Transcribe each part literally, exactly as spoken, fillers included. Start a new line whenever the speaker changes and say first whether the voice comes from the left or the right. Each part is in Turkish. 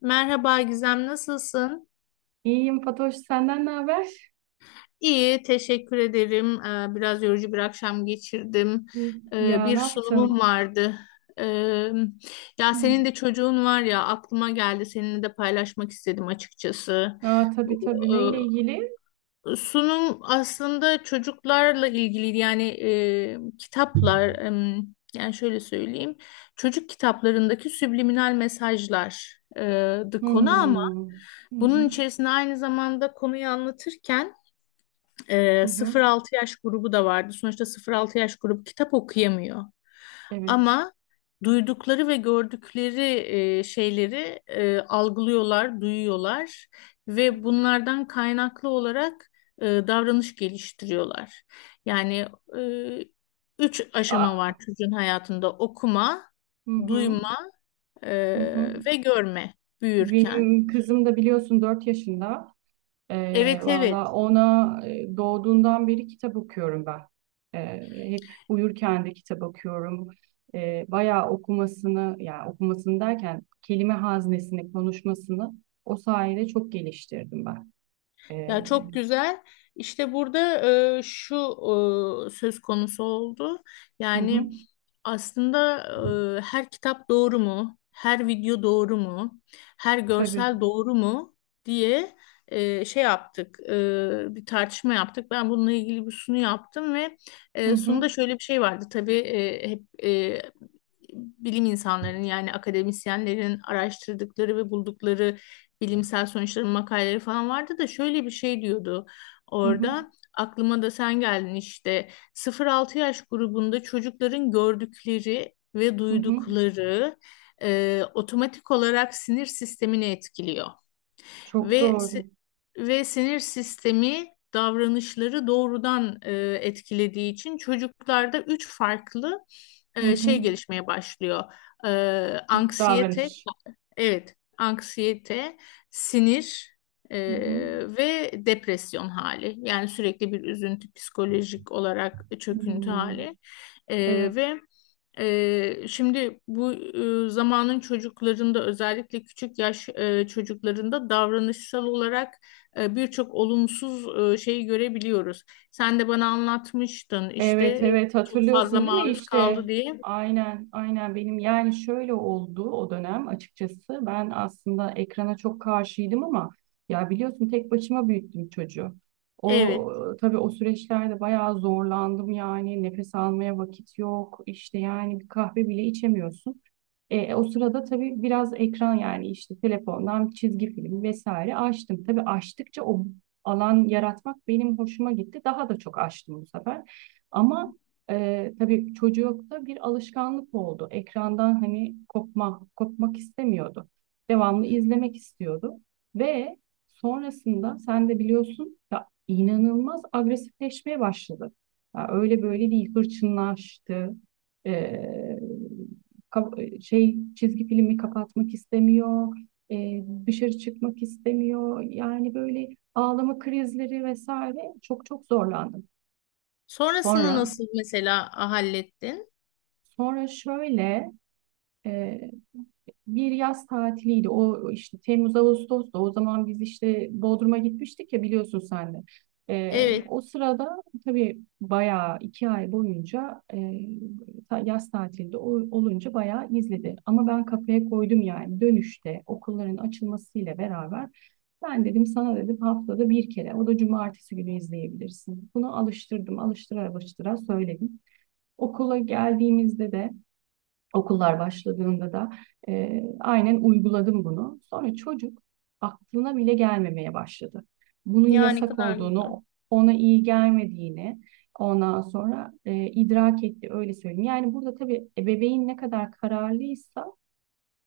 left: Merhaba Gizem, nasılsın?
right: İyiyim Fatoş, senden ne haber?
left: İyi, teşekkür ederim. Ee, Biraz yorucu bir akşam geçirdim.
right: İyi.
left: Ee,
right: Ya
left: Bir
right: ne
left: sunumum
right: yaptın?
left: vardı. Ee, Ya senin
right: Hmm.
left: de çocuğun var ya, aklıma geldi. Seninle de paylaşmak istedim açıkçası.
right: Aa, tabii
left: Bu,
right: tabii neyle ilgili?
left: e, sunum aslında çocuklarla ilgiliydi. Yani e, kitaplar, e, yani şöyle söyleyeyim. Çocuk kitaplarındaki subliminal mesajlardı konu.
right: Hmm. Hı hı.
left: Bunun içerisinde aynı zamanda konuyu anlatırken
right: Hı
left: e,
right: hı.
left: sıfır altı yaş grubu da vardı. Sonuçta sıfır altı yaş grubu kitap okuyamıyor.
right: Evet.
left: Ama duydukları ve gördükleri e, şeyleri e, algılıyorlar, duyuyorlar ve bunlardan kaynaklı olarak e, davranış geliştiriyorlar. Yani e, üç aşama
right: Aa,
left: var çocuğun hayatında: okuma,
right: hı hı.
left: duyma e,
right: Hı hı.
left: ve görme büyürken.
right: Benim kızım da biliyorsun dört yaşında. Ee,
left: Evet, evet.
right: valla ona e, doğduğundan beri kitap okuyorum ben. Ee, hep uyurken de kitap okuyorum. Ee, bayağı okumasını, yani okumasını derken kelime haznesini, konuşmasını o sayede çok geliştirdim ben. Ee,
left: Ya çok güzel. İşte burada e, şu e, söz konusu oldu.
right: hı hı,
left: Yani aslında e, her kitap doğru mu? Her video doğru mu? Her görsel
right: tabii.
left: doğru mu? Diye e, şey yaptık. E, bir tartışma yaptık. Ben bununla ilgili bir sunu yaptım ve
right: Hı
left: e,
right: hı,
left: sunuda şöyle bir şey vardı. Tabii e, hep e, bilim insanlarının yani akademisyenlerin araştırdıkları ve buldukları bilimsel sonuçların makaleleri falan vardı da şöyle bir şey diyordu
right: hı hı,
left: orada. Aklıma da sen geldin işte, sıfır altı yaş grubunda çocukların gördükleri ve
right: hı hı.
left: duydukları e, otomatik olarak sinir sistemini etkiliyor.
right: Çok
left: Ve si-
right: doğru.
left: ve sinir sistemi davranışları doğrudan e, etkilediği için çocuklarda üç farklı
right: Hı
left: e,
right: hı.
left: şey gelişmeye başlıyor. E, Anksiyete.
right: Davranış.
left: Evet, anksiyete, sinir, e,
right: Hı hı.
left: ve depresyon hali. Yani sürekli bir üzüntü, psikolojik olarak çöküntü
right: Hmm,
left: hali. E,
right: Evet.
left: Ve e, şimdi bu e, zamanın çocuklarında, özellikle küçük yaş e, çocuklarında davranışsal olarak e, birçok olumsuz e, şeyi görebiliyoruz. Sen de bana anlatmıştın işte,
right: Evet,
left: e,
right: evet.
left: çok fazla
right: Hatırlıyorsun değil mi
left: maruz
right: işte?
left: kaldı diye.
right: Aynen, aynen. Benim yani şöyle oldu o dönem açıkçası. Ben aslında ekrana çok karşıydım ama ya biliyorsun tek başıma büyüttüm çocuğu. O
left: Evet.
right: tabii o süreçlerde bayağı zorlandım, yani nefes almaya vakit yok işte, yani bir kahve bile içemiyorsun. E, o sırada tabii biraz ekran, yani işte telefondan çizgi film vesaire açtım. Tabii açtıkça o alan yaratmak benim hoşuma gitti. Daha da çok açtım bu sefer. Ama e, tabii çocukta bir alışkanlık oldu. Ekrandan hani kopma, kopmak istemiyordu. Devamlı izlemek istiyordu. Ve sonrasında sen de biliyorsun ya, inanılmaz agresifleşmeye başladı. Ya öyle böyle değil, hırçınlaştı. E, ka- Şey, çizgi filmi kapatmak istemiyor, e, dışarı çıkmak istemiyor. Yani böyle ağlama krizleri vesaire, çok çok zorlandım.
left: Sonrasını
right: Sonra
left: nasıl mesela hallettin?
right: sonra şöyle, e, bir yaz tatiliydi. O işte Temmuz Ağustos'ta, o zaman biz işte Bodrum'a gitmiştik ya, biliyorsun sen de. Ee,
left: Evet,
right: o sırada tabii bayağı iki ay boyunca e, ta- yaz tatilde o- olunca bayağı izledi. Ama ben kafaya koydum, yani dönüşte okulların açılmasıyla beraber ben dedim, sana dedim haftada bir kere, o da cumartesi günü izleyebilirsin. Bunu alıştırdım, alıştıra alıştıra söyledim. Okula geldiğimizde de, okullar başladığında da e, aynen uyguladım bunu. Sonra çocuk aklına bile gelmemeye başladı. Bunun
left: yani ne
right: yasak
left: kadar güzel.
right: olduğunu, ona iyi gelmediğini ondan sonra e, idrak etti, öyle söyleyeyim. Yani burada tabii ebeveyn ne kadar kararlıysa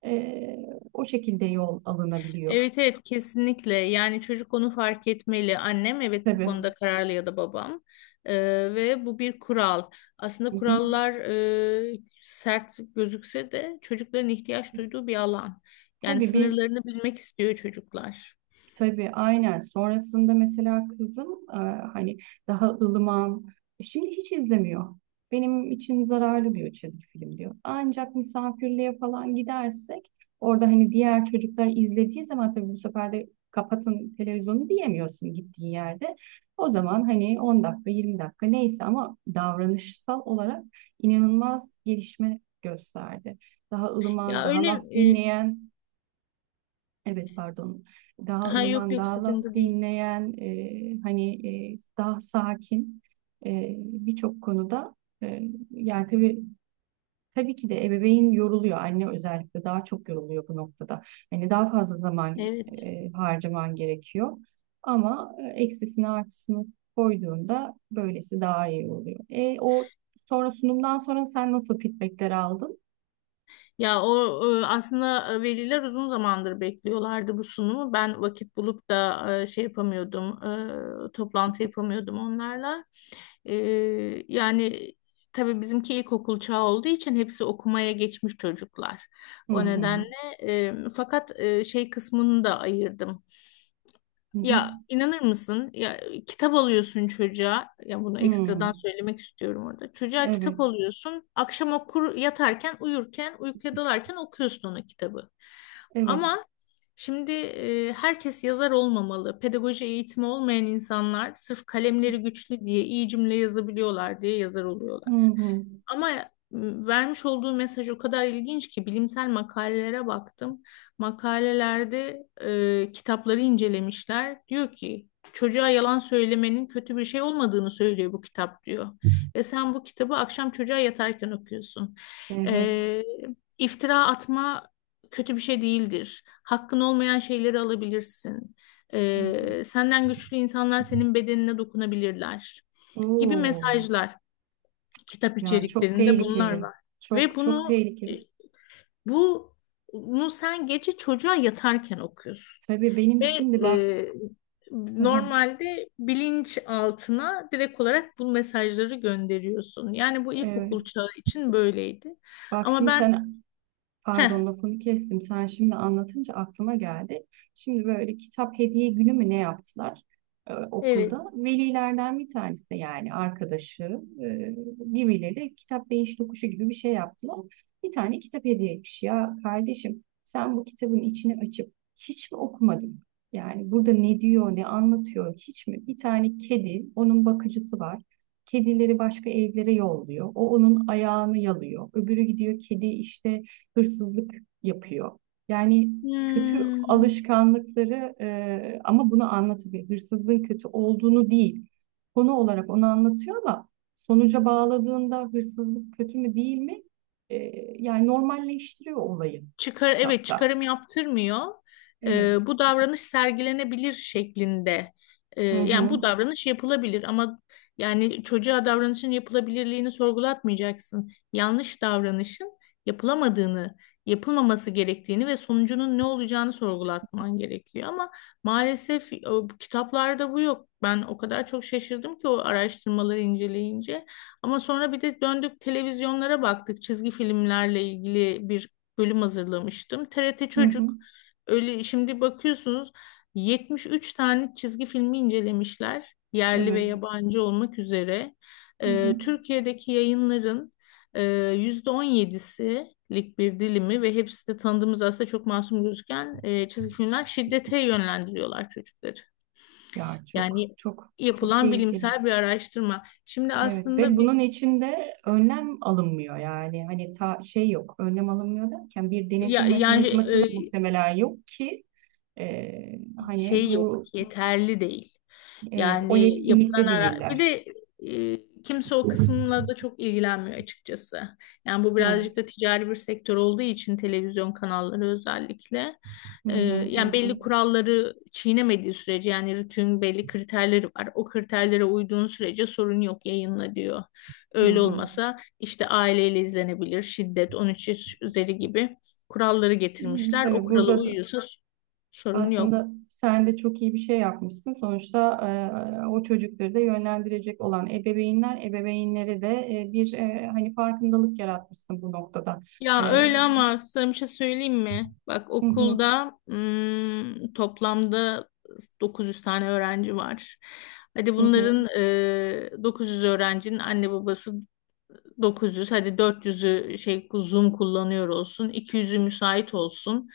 right: e, o şekilde yol alınabiliyor.
left: Evet, evet, kesinlikle yani çocuk onu fark etmeli. Annem, evet, bu
right: Tabii.
left: konuda kararlı, ya da babam. Ee, Ve bu bir kural. Aslında
right: Hı hı.
left: kurallar e, sert gözükse de çocukların ihtiyaç duyduğu bir alan. Yani
right: Tabii biz
left: sınırlarını bilmek istiyor çocuklar.
right: Tabii aynen. Sonrasında mesela kızım e, hani daha ılıman. e, Şimdi hiç izlemiyor. Benim için zararlı diyor, çizgi film diyor. Ancak misafirliğe falan gidersek, orada hani diğer çocuklar izlediği zaman tabii, bu sefer de kapatın televizyonu diyemiyorsun gittiğin yerde. O zaman hani on dakika yirmi dakika neyse, ama davranışsal olarak inanılmaz gelişme gösterdi. Daha ılıman,
left: Ya
right: daha
left: öyle,
right: laf
left: e,
right: dinleyen. Evet, pardon. Daha
left: ha yok
right: ılıman,
left: yok,
right: daha laf
left: sıkıntı değil.
right: dinleyen, e, hani e, daha sakin e, birçok konuda. E, Yani tabii, tabii ki de ebeveyn yoruluyor. Anne özellikle daha çok yoruluyor bu noktada. Hani daha fazla zaman
left: Evet.
right: e, harcaman gerekiyor. Ama e, eksisini artısını koyduğunda böylesi daha iyi oluyor. E, o Sonra, sunumdan sonra sen nasıl feedbackler aldın?
left: Ya o e, aslında e, veliler uzun zamandır bekliyorlardı bu sunumu. Ben vakit bulup da e, şey yapamıyordum, e, toplantı yapamıyordum onlarla. E, Yani tabii bizimki ilkokul çağı olduğu için hepsi okumaya geçmiş çocuklar.
right: Hı
left: O
right: hı.
left: nedenle e, fakat e, şey kısmını da ayırdım.
right: Hı hı.
left: Ya inanır mısın? Ya kitap alıyorsun çocuğa. Ya bunu
right: Hı.
left: ekstradan söylemek istiyorum orada. Çocuğa kitap
right: Evet.
left: alıyorsun. Akşam okur yatarken, uyurken, uykuya dalarken okuyorsun ona kitabı.
right: Evet.
left: Ama şimdi e, herkes yazar olmamalı. Pedagoji eğitimi olmayan insanlar sırf kalemleri güçlü diye, iyi cümle yazabiliyorlar diye yazar
right: Hı
left: oluyorlar.
right: hı.
left: Ama m, vermiş olduğu mesaj o kadar ilginç ki, bilimsel makalelere baktım, makalelerde e, kitapları incelemişler. Diyor ki, çocuğa yalan söylemenin kötü bir şey olmadığını söylüyor bu kitap, diyor. Ve sen bu kitabı akşam çocuğa yatarken okuyorsun.
right: Evet.
left: E, iftira atma kötü bir şey değildir. Hakkın olmayan şeyleri alabilirsin.
right: Hı hı.
left: E, senden güçlü insanlar senin bedenine dokunabilirler gibi
right: Oo,
left: mesajlar. Kitap
right: ya çok
left: içeriklerinde bunlar
right: tehlikeli.
left: var. Ve
right: Çok çok
left: bunu e,
right: tehlikeli.
left: bu bunu sen gece çocuğa yatarken okuyorsun.
right: Tabii benim
left: Ve
right: şimdi bak.
left: e,
right: Hı hı.
left: normalde bilinç altına direkt olarak bu mesajları gönderiyorsun. Yani bu
right: Evet.
left: ilkokul çağı için böyleydi.
right: Bak
left: Ama
right: şimdi
left: ben,
right: sen
left: heh,
right: Pardon, lafını kestim. Sen şimdi anlatınca aklıma geldi. Şimdi böyle kitap hediye günü mü ne yaptılar e,
left: evet.
right: okulda? Velilerden bir tanesi de, yani arkadaşı e, birbirleri kitap beyiş tokuşu gibi bir şey yaptılar. Bir tane kitap hediye etmiş. Ya kardeşim, sen bu kitabın içini açıp hiç mi okumadın? Yani burada ne diyor, ne anlatıyor hiç mi? Bir tane kedi, onun bakıcısı var. Kedileri başka evlere yolluyor. O onun ayağını yalıyor. Öbürü gidiyor, kedi işte hırsızlık yapıyor. Yani kötü
left: Hmm.
right: alışkanlıkları, e, ama bunu anlatıyor. Hırsızlığın kötü olduğunu değil, konu olarak onu anlatıyor, ama sonuca bağladığında hırsızlık kötü mü değil mi? E, Yani normalleştiriyor olayı
left: Çıkar evet,
right: kitapta.
left: çıkarım yaptırmıyor.
right: Evet.
left: Ee, bu davranış sergilenebilir şeklinde. Ee,
right: Hı
left: yani
right: hı.
left: bu davranış yapılabilir, ama yani çocuğa davranışın yapılabilirliğini sorgulatmayacaksın. Yanlış davranışın yapılamadığını, yapılmaması gerektiğini ve sonucunun ne olacağını sorgulatman gerekiyor. Ama maalesef e, bu kitaplarda bu yok. Ben o kadar çok şaşırdım ki o araştırmaları inceleyince. Ama sonra bir de döndük televizyonlara baktık. Çizgi filmlerle ilgili bir bölüm hazırlamıştım. T R T
right: Hı hı.
left: Çocuk, öyle şimdi bakıyorsunuz, yetmiş üç tane çizgi filmi incelemişler. Yerli ve
right: Evet.
left: yabancı olmak üzere.
right: Hı hı.
left: Ee, Türkiye'deki yayınların e, yüzde on yedilik bir dilimi, ve hepsi de tanıdığımız aslında çok masum gözüken e, çizgi filmler şiddete yönlendiriyorlar çocukları.
right: Ya,
left: Yani
right: çok çok çok
left: yapılan
right: tehlikeli.
left: bilimsel bir araştırma. Şimdi
right: Evet, ve
left: aslında
right: bunun
left: biz,
right: içinde önlem alınmıyor, yani hani ta şey yok, önlem alınmıyor derken bir
left: ya,
right: denetim
left: yani
right: mekanizması da muhtemelen yok ki e, hani
left: şey yok,
right: bu,
left: yeterli değil.
right: evet, o
left: Yani yapılan
right: yetkinlikte
left: ara, bir
right: değiller.
left: de e, kimse o kısımla da çok ilgilenmiyor açıkçası. Yani bu birazcık
right: Evet.
left: da ticari bir sektör olduğu için televizyon kanalları özellikle
right: Hı
left: e,
right: hı, hı
left: yani
right: hı,
left: belli kuralları çiğnemediği sürece, yani RTÜK'ün belli kriterleri var. O kriterlere uyduğun sürece sorun yok, yayınla diyor.
right: hı
left: Öyle
right: hı.
left: olmasa, işte aileyle izlenebilir, şiddet on üç yaş üzeri gibi kuralları
right: Hı,
left: getirmişler. O
right: tabii
left: kurala
right: burada da
left: uyuyorsa sorun yok.
right: aslında sen de çok iyi bir şey yapmışsın. Sonuçta e, o çocukları da yönlendirecek olan ebeveynler, ebeveynleri de e, bir, e, hani farkındalık yaratmışsın bu noktada.
left: Ya
right: E,
left: öyle, ama sana bir şey söyleyeyim mi? Bak,
right: hı hı,
left: okulda, hmm, toplamda dokuz yüz tane öğrenci var. Hadi
right: hı hı.
left: bunların, e, dokuz yüz öğrencinin anne babası, dokuz yüz. Hadi dört yüzü şey Zoom kullanıyor olsun. iki yüzü müsait olsun.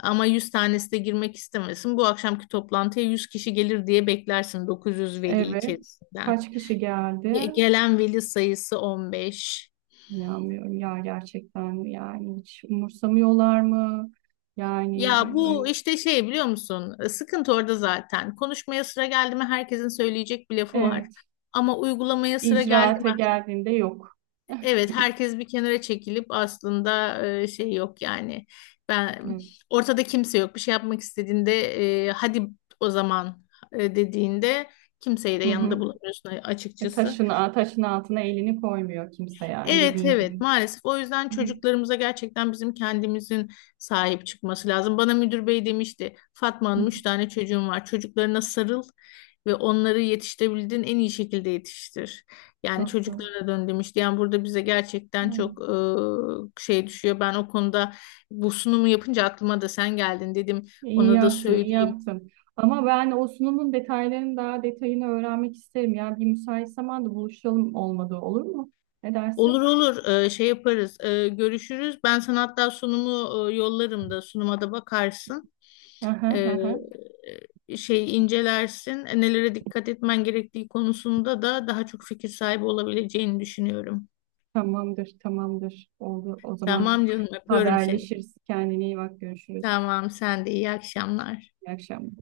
left: Ama yüz tanesi de girmek istemesin. Bu akşamki toplantıya yüz kişi gelir diye beklersin dokuz yüz veli
right: Evet.
left: içerisinden.
right: Kaç kişi geldi?
left: Ge- Gelen veli sayısı on beş.
right: İnanmıyorum ya, gerçekten yani hiç umursamıyorlar mı? Yani,
left: Ya bu
right: ön-
left: işte şey, biliyor musun? E, Sıkıntı orada zaten. Konuşmaya sıra geldi mi, herkesin söyleyecek bir lafı var.
right: evet,
left: Ama uygulamaya sıra geldi
right: icraate
left: mi?
right: geldiğinde yok.
left: Evet, herkes bir kenara çekilip, aslında e, şey yok yani. Ben,
right: Evet.
left: ortada kimse yok. Bir şey yapmak istediğinde e, hadi o zaman e, dediğinde, kimseyi de
right: Hı
left: yanında
right: hı.
left: bulamıyorsun
right: E,
left: açıkçası.
right: taşın, taşın altına elini koymuyor kimse, yani
left: Evet,
right: dediğin
left: evet,
right: gibi.
left: maalesef, o yüzden
right: Hı hı.
left: çocuklarımıza gerçekten bizim kendimizin sahip çıkması lazım. Bana müdür bey demişti: Fatma
right: Hı hı.
left: Hanım, üç tane çocuğum var, çocuklarına sarıl ve onları yetiştirebildiğin en iyi şekilde yetiştir. Yani
right: Çok da.
left: çocuklara dön, demişti. Yani burada bize gerçekten
right: Hı.
left: çok e, şey düşüyor. Ben o konuda, bu sunumu yapınca aklıma da sen geldin, dedim
right: İyi
left: ona da
right: yaptın, iyi
left: söyleyeyim.
right: yaptın. Ama ben o sunumun detaylarını, daha detayını öğrenmek isterim. Yani bir müsait zamanda buluşalım, olmadı olur mu? Ne
left: Olur,
right: dersin?
left: olur. Ee, şey yaparız. Ee, görüşürüz. Ben sana hatta sunumu e, yollarım da sunuma da bakarsın.
right: Hı hı, hı
left: Ee,
right: hı.
left: e, Şey incelersin. E, nelere dikkat etmen gerektiği konusunda da daha çok fikir sahibi olabileceğini düşünüyorum.
right: Tamamdır, tamamdır. Oldu. O zaman
left: Tamam canım, öpüyorum seni.
right: haberleşiriz. Kendine iyi bak. Görüşürüz.
left: Tamam, sen de iyi akşamlar.
right: İyi akşamlar.